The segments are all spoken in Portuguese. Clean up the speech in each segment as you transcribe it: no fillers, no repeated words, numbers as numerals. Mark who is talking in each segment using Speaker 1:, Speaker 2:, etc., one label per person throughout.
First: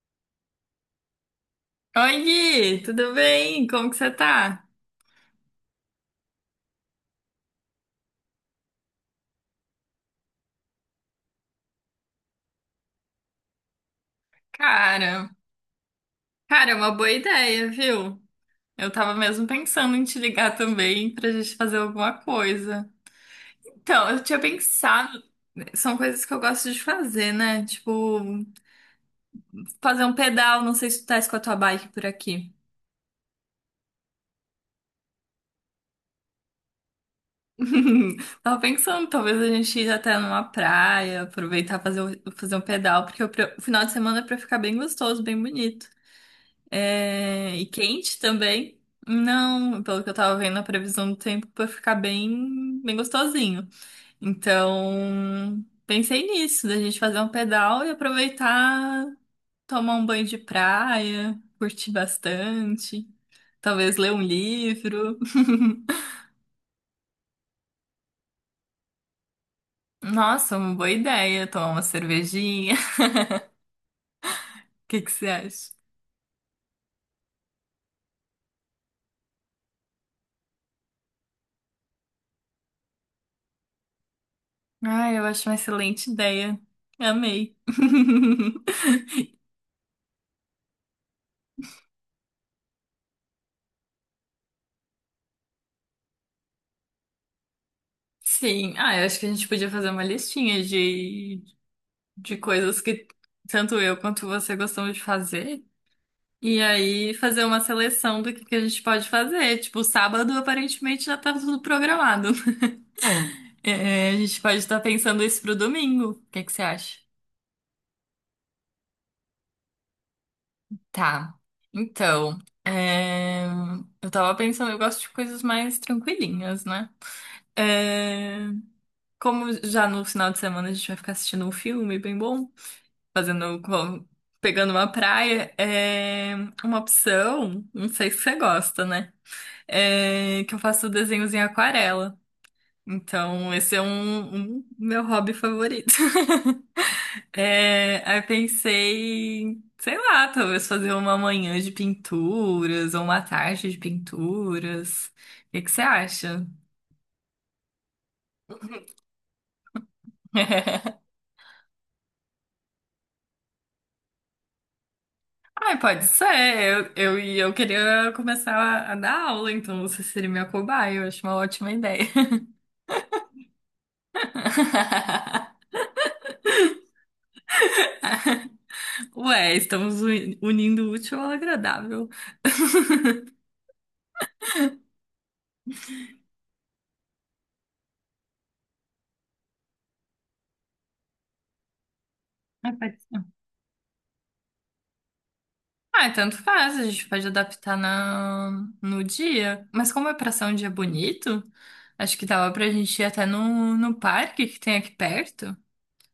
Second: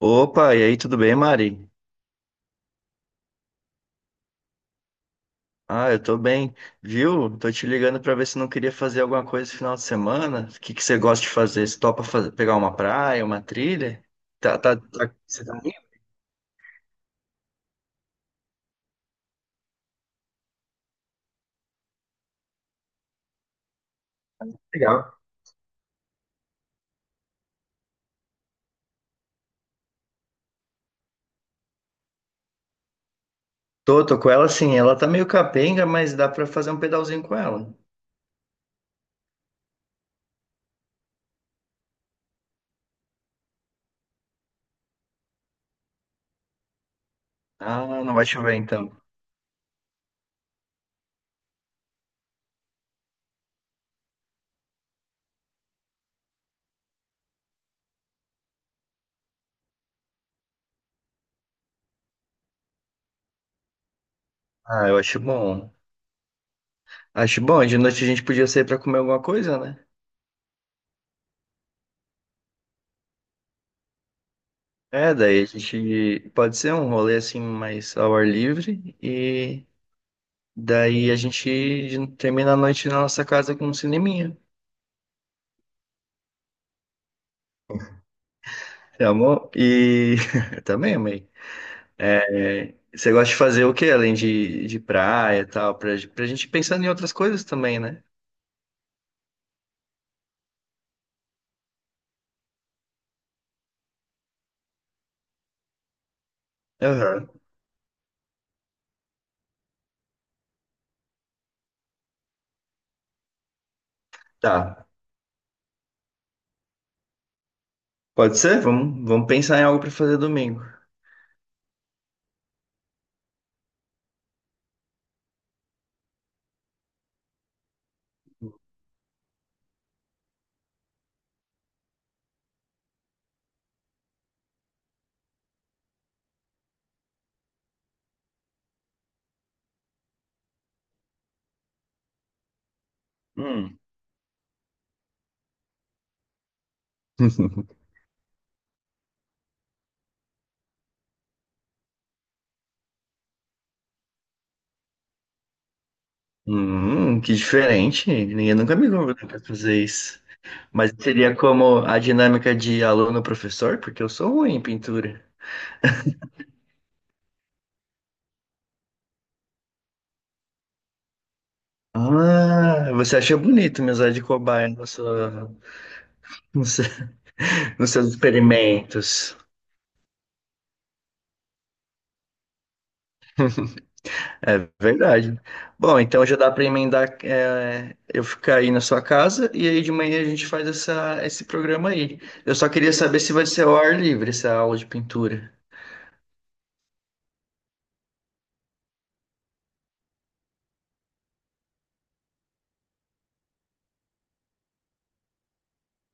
Speaker 1: Opa, e aí, tudo bem, Mari?
Speaker 2: Oi, Gui, tudo bem? Como que você tá?
Speaker 1: Ah, eu tô bem, viu? Tô te ligando pra ver se não queria fazer alguma coisa esse final de semana. O que que você gosta de fazer? Você topa fazer, pegar uma praia, uma trilha?
Speaker 2: Cara,
Speaker 1: Você tá meio
Speaker 2: cara, é uma boa ideia, viu? Eu tava mesmo pensando em te ligar também pra gente fazer alguma coisa. Então, eu tinha
Speaker 1: legal.
Speaker 2: pensado, são coisas que eu gosto de fazer, né? Tipo, fazer um pedal, não sei se tu tá com a tua bike por aqui.
Speaker 1: Tô com ela sim, ela tá meio capenga, mas dá pra fazer um pedalzinho com ela.
Speaker 2: Tava pensando, talvez a gente ir até numa praia, aproveitar fazer, fazer um pedal, porque o final de semana é pra ficar bem gostoso, bem bonito. É, e
Speaker 1: Ah, não
Speaker 2: quente
Speaker 1: vai chover
Speaker 2: também.
Speaker 1: então.
Speaker 2: Não, pelo que eu tava vendo, a previsão do tempo vai ficar bem gostosinho. Então, pensei nisso, da gente fazer um pedal e aproveitar, tomar um banho de praia, curtir bastante, talvez ler um
Speaker 1: Ah, eu
Speaker 2: livro.
Speaker 1: acho bom. Acho bom, de noite a gente podia sair pra comer alguma coisa, né?
Speaker 2: Nossa, uma boa ideia, tomar uma cervejinha. O que que
Speaker 1: É,
Speaker 2: você
Speaker 1: daí a
Speaker 2: acha?
Speaker 1: gente pode ser um rolê assim mais ao ar livre e daí a gente termina a noite na nossa casa com um cineminha.
Speaker 2: Ah, eu acho uma excelente ideia. Amei.
Speaker 1: Você amou? E também amei. É, você gosta de fazer o quê? Além de praia e tal, pra gente pensando em outras coisas também, né?
Speaker 2: Sim, ah, eu acho que a gente podia fazer uma listinha de coisas que tanto eu quanto você gostamos de fazer. E aí
Speaker 1: Aham.
Speaker 2: fazer uma seleção que a gente pode fazer. Tipo, sábado aparentemente já tá tudo programado. É, a gente pode estar
Speaker 1: Tá.
Speaker 2: pensando isso pro domingo. O que que você acha?
Speaker 1: Pode ser? Vamos pensar em algo pra fazer domingo.
Speaker 2: Tá. Então, é, eu tava pensando, eu gosto de coisas mais tranquilinhas, né? É, como já no final de semana a gente vai ficar assistindo um filme bem bom, fazendo, pegando uma praia, é uma opção, não sei se você gosta, né? É que eu faço desenhos em aquarela. Então, esse
Speaker 1: Hum.
Speaker 2: é um meu hobby favorito. É, aí eu pensei, sei lá, talvez fazer uma manhã de pinturas ou uma tarde de pinturas. O que que você acha?
Speaker 1: Que diferente. Ninguém nunca me convidou pra fazer isso. Mas seria como a dinâmica de aluno-professor, porque eu sou ruim em pintura.
Speaker 2: Ai, pode ser. E eu queria começar a dar aula, então você seria minha cobaia. Eu acho uma ótima ideia.
Speaker 1: Ah, você achou bonito me usar de cobaia na sua- no seu- nos seus experimentos.
Speaker 2: Ué, estamos unindo o útil ao agradável.
Speaker 1: É verdade. Bom, então já dá para emendar, é, eu ficar aí na sua casa e aí de manhã a gente faz esse programa aí. Eu só
Speaker 2: Ah,
Speaker 1: queria
Speaker 2: pode
Speaker 1: saber
Speaker 2: ser.
Speaker 1: se vai ser ao ar livre essa aula de pintura.
Speaker 2: Ah, tanto faz, a gente pode adaptar na... no dia. Mas como é pra ser um dia bonito, acho que dava pra gente ir até no parque que tem aqui perto,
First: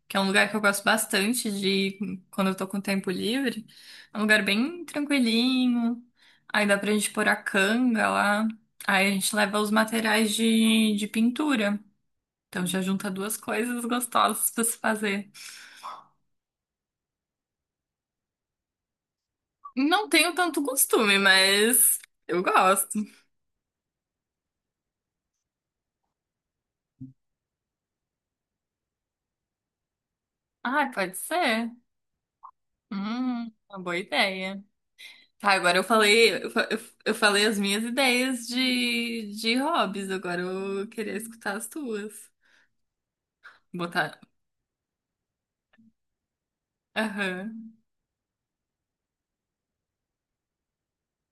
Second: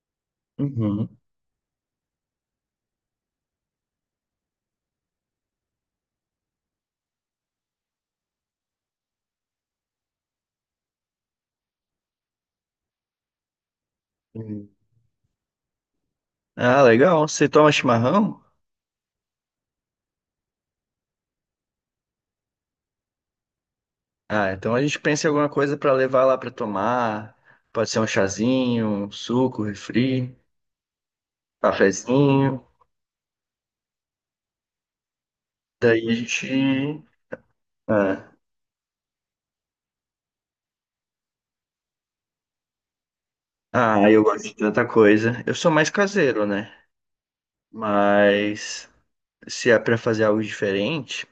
Speaker 2: que é um lugar que eu gosto
Speaker 1: Uhum.
Speaker 2: bastante de ir quando eu tô com tempo livre. É um lugar bem tranquilinho. Aí dá pra gente pôr a canga lá. Aí a gente leva os materiais de pintura. Então já junta duas coisas gostosas pra
Speaker 1: Uhum.
Speaker 2: se fazer.
Speaker 1: Ah, legal. Você toma chimarrão?
Speaker 2: Não tenho tanto costume, mas eu gosto.
Speaker 1: Ah, então a gente pensa em alguma coisa para levar lá para tomar. Pode ser um chazinho, um suco, um refri, um
Speaker 2: Ah, pode ser.
Speaker 1: cafezinho.
Speaker 2: Uma boa ideia. Tá, agora eu
Speaker 1: Daí a
Speaker 2: falei, eu, fa-
Speaker 1: gente
Speaker 2: eu falei as minhas
Speaker 1: ah,
Speaker 2: ideias de hobbies. Agora eu queria escutar as tuas.
Speaker 1: ah,
Speaker 2: Botar.
Speaker 1: eu gosto de tanta coisa. Eu sou mais caseiro, né?
Speaker 2: Aham.
Speaker 1: Mas se é pra fazer algo diferente,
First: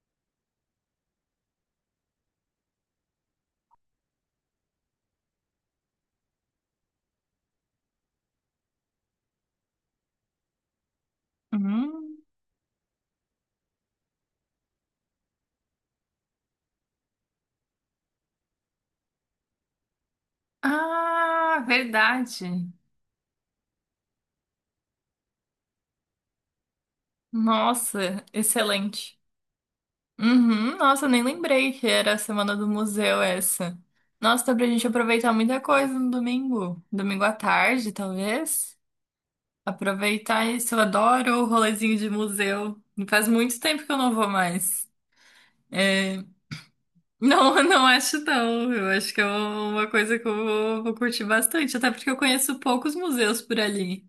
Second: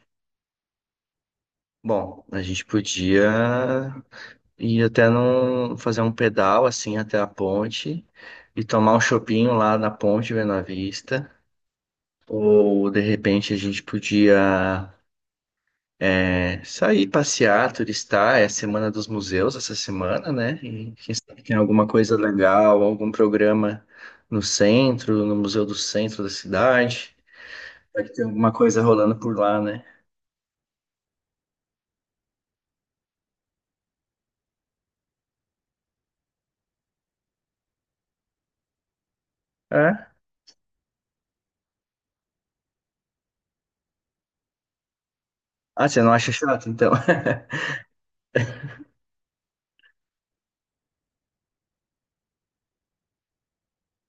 Speaker 1: bom, a gente podia ir fazer um pedal assim até a ponte e tomar um chopinho lá na ponte vendo a vista.
Speaker 2: Hum.
Speaker 1: Ou de repente a gente podia é, sair, passear, turistar, é a Semana dos Museus essa semana, né? E quem sabe tem
Speaker 2: Ah,
Speaker 1: alguma coisa
Speaker 2: verdade.
Speaker 1: legal, algum programa no centro, no Museu do Centro da cidade. Vai que
Speaker 2: Nossa,
Speaker 1: tem alguma coisa rolando
Speaker 2: excelente.
Speaker 1: por lá, né?
Speaker 2: Uhum, nossa, nem lembrei que era a semana do museu essa. Nossa, dá pra gente aproveitar muita coisa no domingo. Domingo à tarde, talvez.
Speaker 1: É?
Speaker 2: Aproveitar isso, eu adoro o rolezinho de museu. Faz muito tempo que eu não vou mais.
Speaker 1: Ah, você não
Speaker 2: É,
Speaker 1: acha chato, então?
Speaker 2: não, não acho não. Eu acho que é uma coisa que vou curtir bastante, até porque eu conheço poucos museus por ali.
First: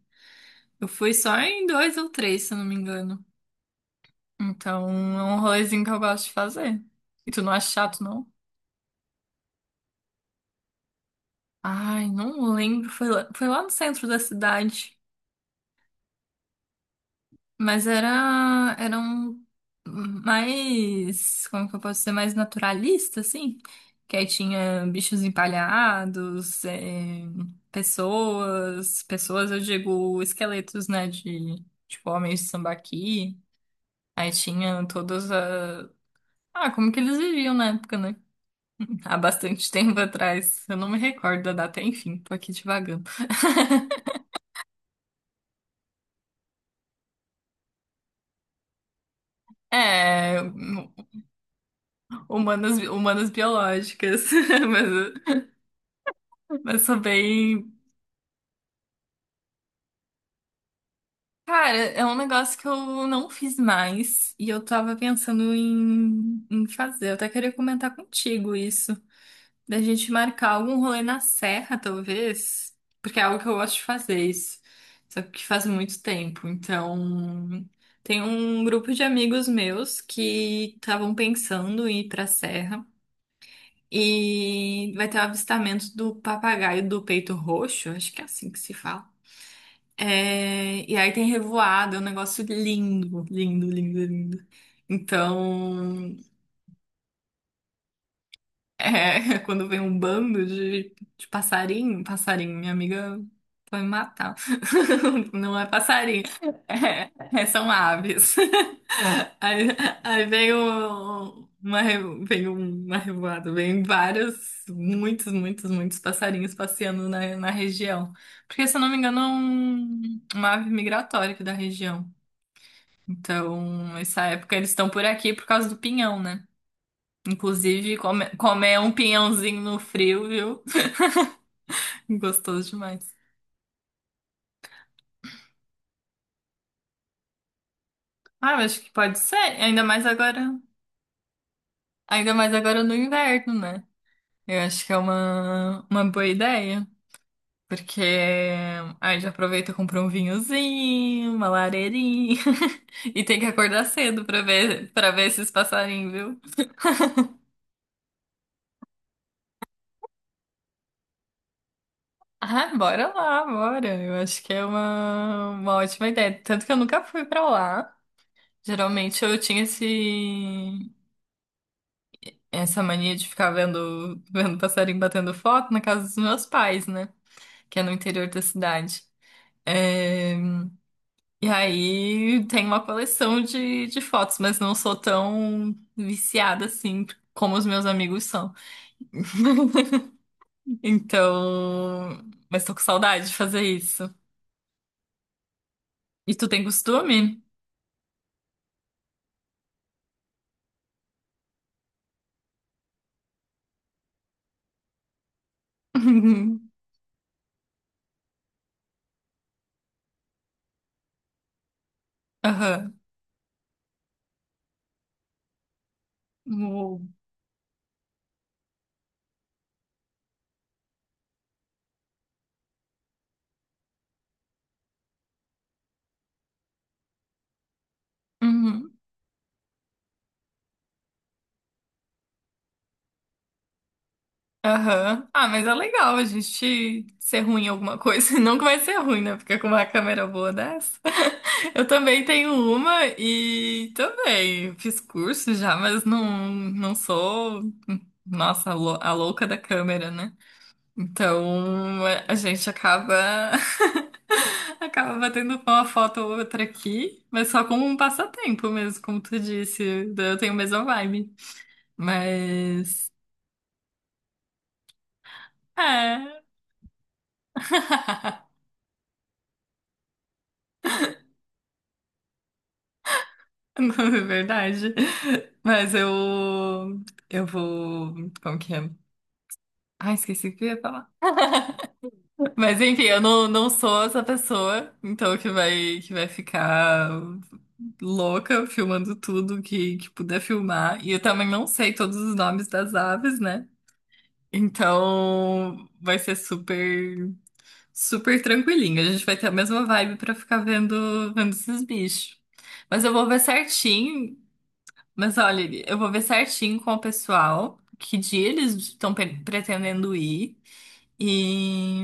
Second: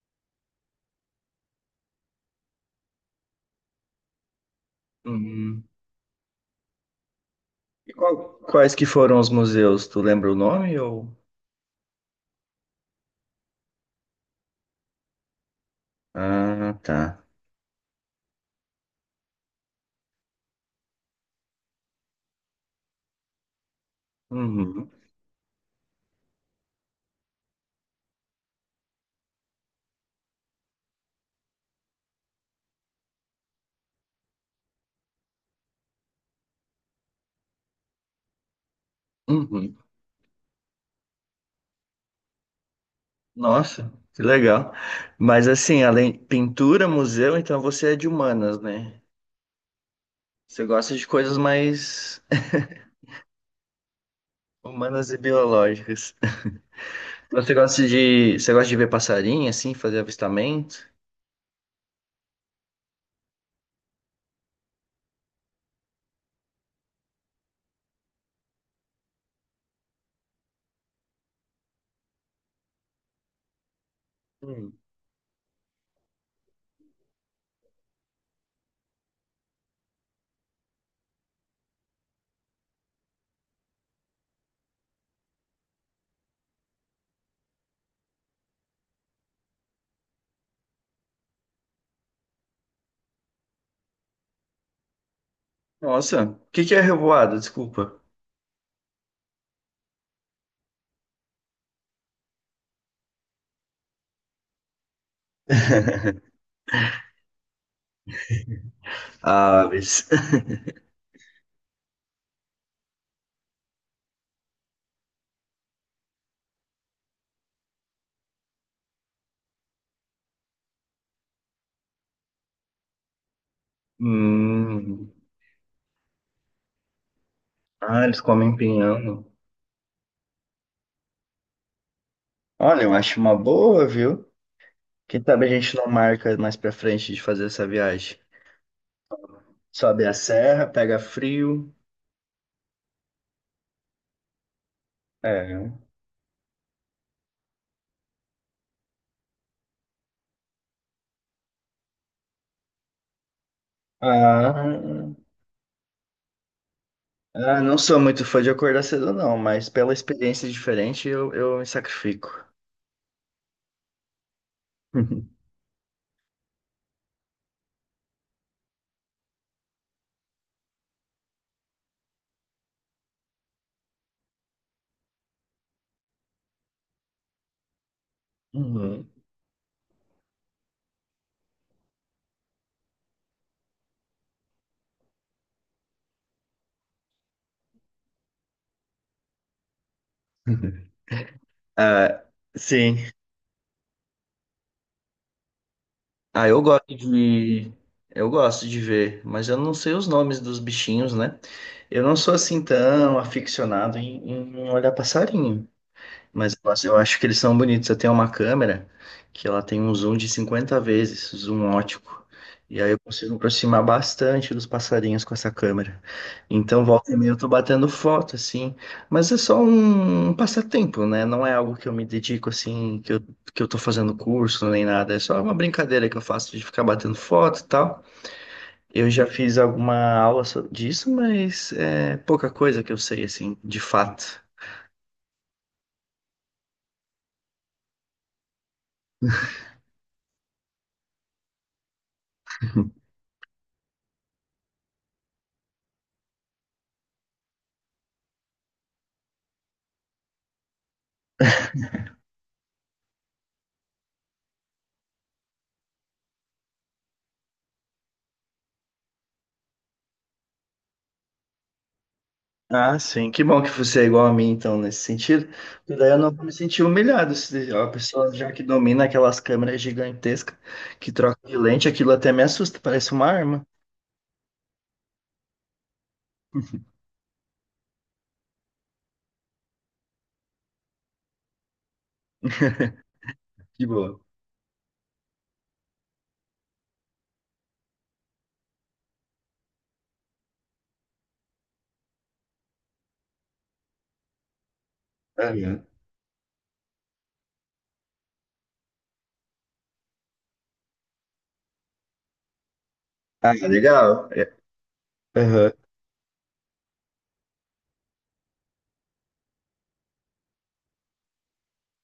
Speaker 2: Eu fui só em dois ou três, se eu não me engano. Então, é um
Speaker 1: Hum.
Speaker 2: rolezinho que eu gosto de fazer. E tu não acha
Speaker 1: E
Speaker 2: chato, não?
Speaker 1: quais que foram os museus? Tu lembra o nome ou...
Speaker 2: Ai, não lembro. Foi lá no centro da cidade.
Speaker 1: Ah, tá.
Speaker 2: Mas era um mais, como que eu posso dizer, mais naturalista, assim. Que aí tinha
Speaker 1: Uhum.
Speaker 2: bichos empalhados, pessoas, eu digo, esqueletos, né, de, tipo, homens de sambaqui. Aí tinha todas a... Ah, como que eles viviam na época, né? Há bastante
Speaker 1: Uhum.
Speaker 2: tempo atrás. Eu não me recordo da data, enfim, tô aqui divagando.
Speaker 1: Nossa, que legal. Mas assim, além pintura, museu, então você é de humanas, né?
Speaker 2: É,
Speaker 1: Você gosta de coisas mais
Speaker 2: humanas, humanas biológicas.
Speaker 1: humanas e
Speaker 2: Mas,
Speaker 1: biológicas.
Speaker 2: mas sou bem.
Speaker 1: Você gosta de ver passarinho, assim, fazer avistamento?
Speaker 2: Cara, é um negócio que eu não fiz mais e eu tava pensando em fazer. Eu até queria comentar contigo isso. Da gente marcar algum rolê na serra, talvez. Porque é algo que eu gosto de fazer isso.
Speaker 1: Hum.
Speaker 2: Só que faz muito tempo. Então, tem um grupo de amigos meus que estavam pensando em ir pra serra. E vai ter o avistamento do papagaio do peito roxo, acho que é assim que se fala. É, e aí tem revoada, é um negócio lindo, lindo, lindo, lindo. Então.
Speaker 1: Nossa, o que que é revoada? Desculpa.
Speaker 2: É, quando vem um bando de passarinho, minha amiga vai me matar. Não é passarinho, é, são aves. Aí,
Speaker 1: Aves.
Speaker 2: aí vem o- uma, re- vem uma revoada, vem vários, muitos, muitos, muitos passarinhos passeando na região. Porque, se eu não me engano, é uma ave migratória aqui da região. Então, essa época eles estão por
Speaker 1: Hum.
Speaker 2: aqui por causa do pinhão, né? Inclusive,
Speaker 1: Ah, eles comem
Speaker 2: comer um
Speaker 1: pinhão.
Speaker 2: pinhãozinho no frio, viu? Gostoso
Speaker 1: Olha, eu
Speaker 2: demais.
Speaker 1: acho uma boa, viu? Quem sabe a gente não marca mais pra frente de fazer essa viagem.
Speaker 2: Ah, eu acho que pode ser.
Speaker 1: Sobe a serra, pega frio.
Speaker 2: Ainda mais agora no inverno, né? Eu acho que é
Speaker 1: É.
Speaker 2: uma boa ideia. Porque aí já aproveita e compra um vinhozinho, uma lareirinha. E tem que acordar cedo
Speaker 1: Ah.
Speaker 2: para ver esses passarinhos, viu?
Speaker 1: Ah, não sou muito fã de acordar cedo, não, mas pela experiência diferente eu me sacrifico.
Speaker 2: Ah, bora lá, bora. Eu acho que é uma ótima ideia. Tanto que eu nunca fui pra lá. Geralmente eu tinha esse, essa mania de ficar vendo passarinho batendo foto na casa dos meus pais, né? Que é no interior da cidade.
Speaker 1: Uhum.
Speaker 2: É, e aí tem uma coleção de fotos, mas não sou tão viciada assim como os meus amigos são. Então,
Speaker 1: Ah,
Speaker 2: mas tô com
Speaker 1: sim.
Speaker 2: saudade de fazer isso. E tu
Speaker 1: Ah, eu
Speaker 2: tem
Speaker 1: gosto
Speaker 2: costume?
Speaker 1: de. Eu gosto de ver, mas eu não sei os nomes dos bichinhos, né? Eu não sou assim tão aficionado em olhar passarinho. Mas eu acho que eles são bonitos. Eu tenho uma câmera que ela tem um zoom de 50 vezes, zoom ótico. E aí
Speaker 2: Aham.
Speaker 1: eu consigo me aproximar bastante dos passarinhos com essa câmera. Então,
Speaker 2: Uou.
Speaker 1: volta e meia eu tô batendo foto, assim. Mas é só um passatempo, né? Não é algo que eu me dedico, assim, que eu tô fazendo curso nem nada. É só uma brincadeira que eu faço de ficar batendo foto e tal.
Speaker 2: Uhum.
Speaker 1: Eu já fiz alguma disso, mas é pouca coisa que eu sei, assim, de fato.
Speaker 2: Aham. Ah, mas é legal a gente ser ruim em alguma coisa. Não que vai ser ruim, né? Porque com uma câmera boa dessa. Eu também tenho uma e também fiz curso já, mas não, não sou, nossa, a a louca da câmera, né? Então é, a gente acaba. Acaba batendo uma foto ou outra aqui, mas só como um passatempo mesmo, como tu disse. Eu tenho a mesma vibe.
Speaker 1: Ah,
Speaker 2: Mas.
Speaker 1: sim. Que bom que você é igual a mim, então, nesse sentido. Porque daí eu não
Speaker 2: É.
Speaker 1: vou me sentir humilhado. Se a pessoa já que domina aquelas câmeras gigantescas que troca de lente, aquilo até me assusta, parece uma arma.
Speaker 2: Não, é verdade. Mas eu. Eu vou. Como que é? Ah, esqueci o que eu ia falar. Mas enfim, eu não, não
Speaker 1: De
Speaker 2: sou
Speaker 1: boa.
Speaker 2: essa pessoa, então que vai ficar louca filmando tudo que puder filmar. E eu também não sei todos os nomes das aves, né?
Speaker 1: Aham.
Speaker 2: Então vai ser super, super tranquilinho. A gente vai ter a mesma vibe pra ficar vendo esses bichos. Mas eu vou ver
Speaker 1: Ah, legal.
Speaker 2: certinho.
Speaker 1: É,
Speaker 2: Mas olha,
Speaker 1: aham.
Speaker 2: eu vou ver certinho com o pessoal que dia eles estão pretendendo ir e,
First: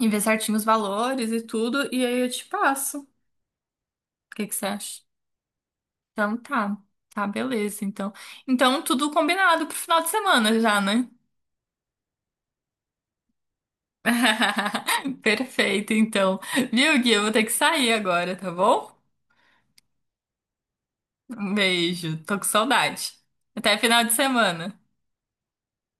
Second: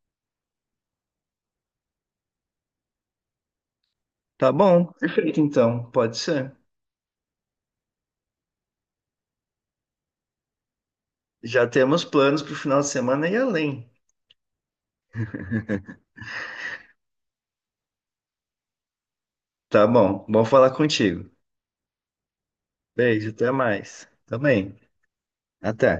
Speaker 2: e ver certinho os valores e tudo, e aí eu te passo. O que
Speaker 1: Tá
Speaker 2: que você
Speaker 1: bom,
Speaker 2: acha?
Speaker 1: perfeito então, pode
Speaker 2: Então
Speaker 1: ser.
Speaker 2: tá, beleza. Então, então tudo combinado pro final de semana já, né?
Speaker 1: Já temos planos para o final de semana e além.
Speaker 2: Perfeito, então. Viu, Gui? Eu vou ter que sair agora, tá bom?
Speaker 1: Tá bom, bom falar contigo.
Speaker 2: Um beijo, tô com saudade.
Speaker 1: Beijo, até
Speaker 2: Até final
Speaker 1: mais.
Speaker 2: de
Speaker 1: Também.
Speaker 2: semana.
Speaker 1: Até.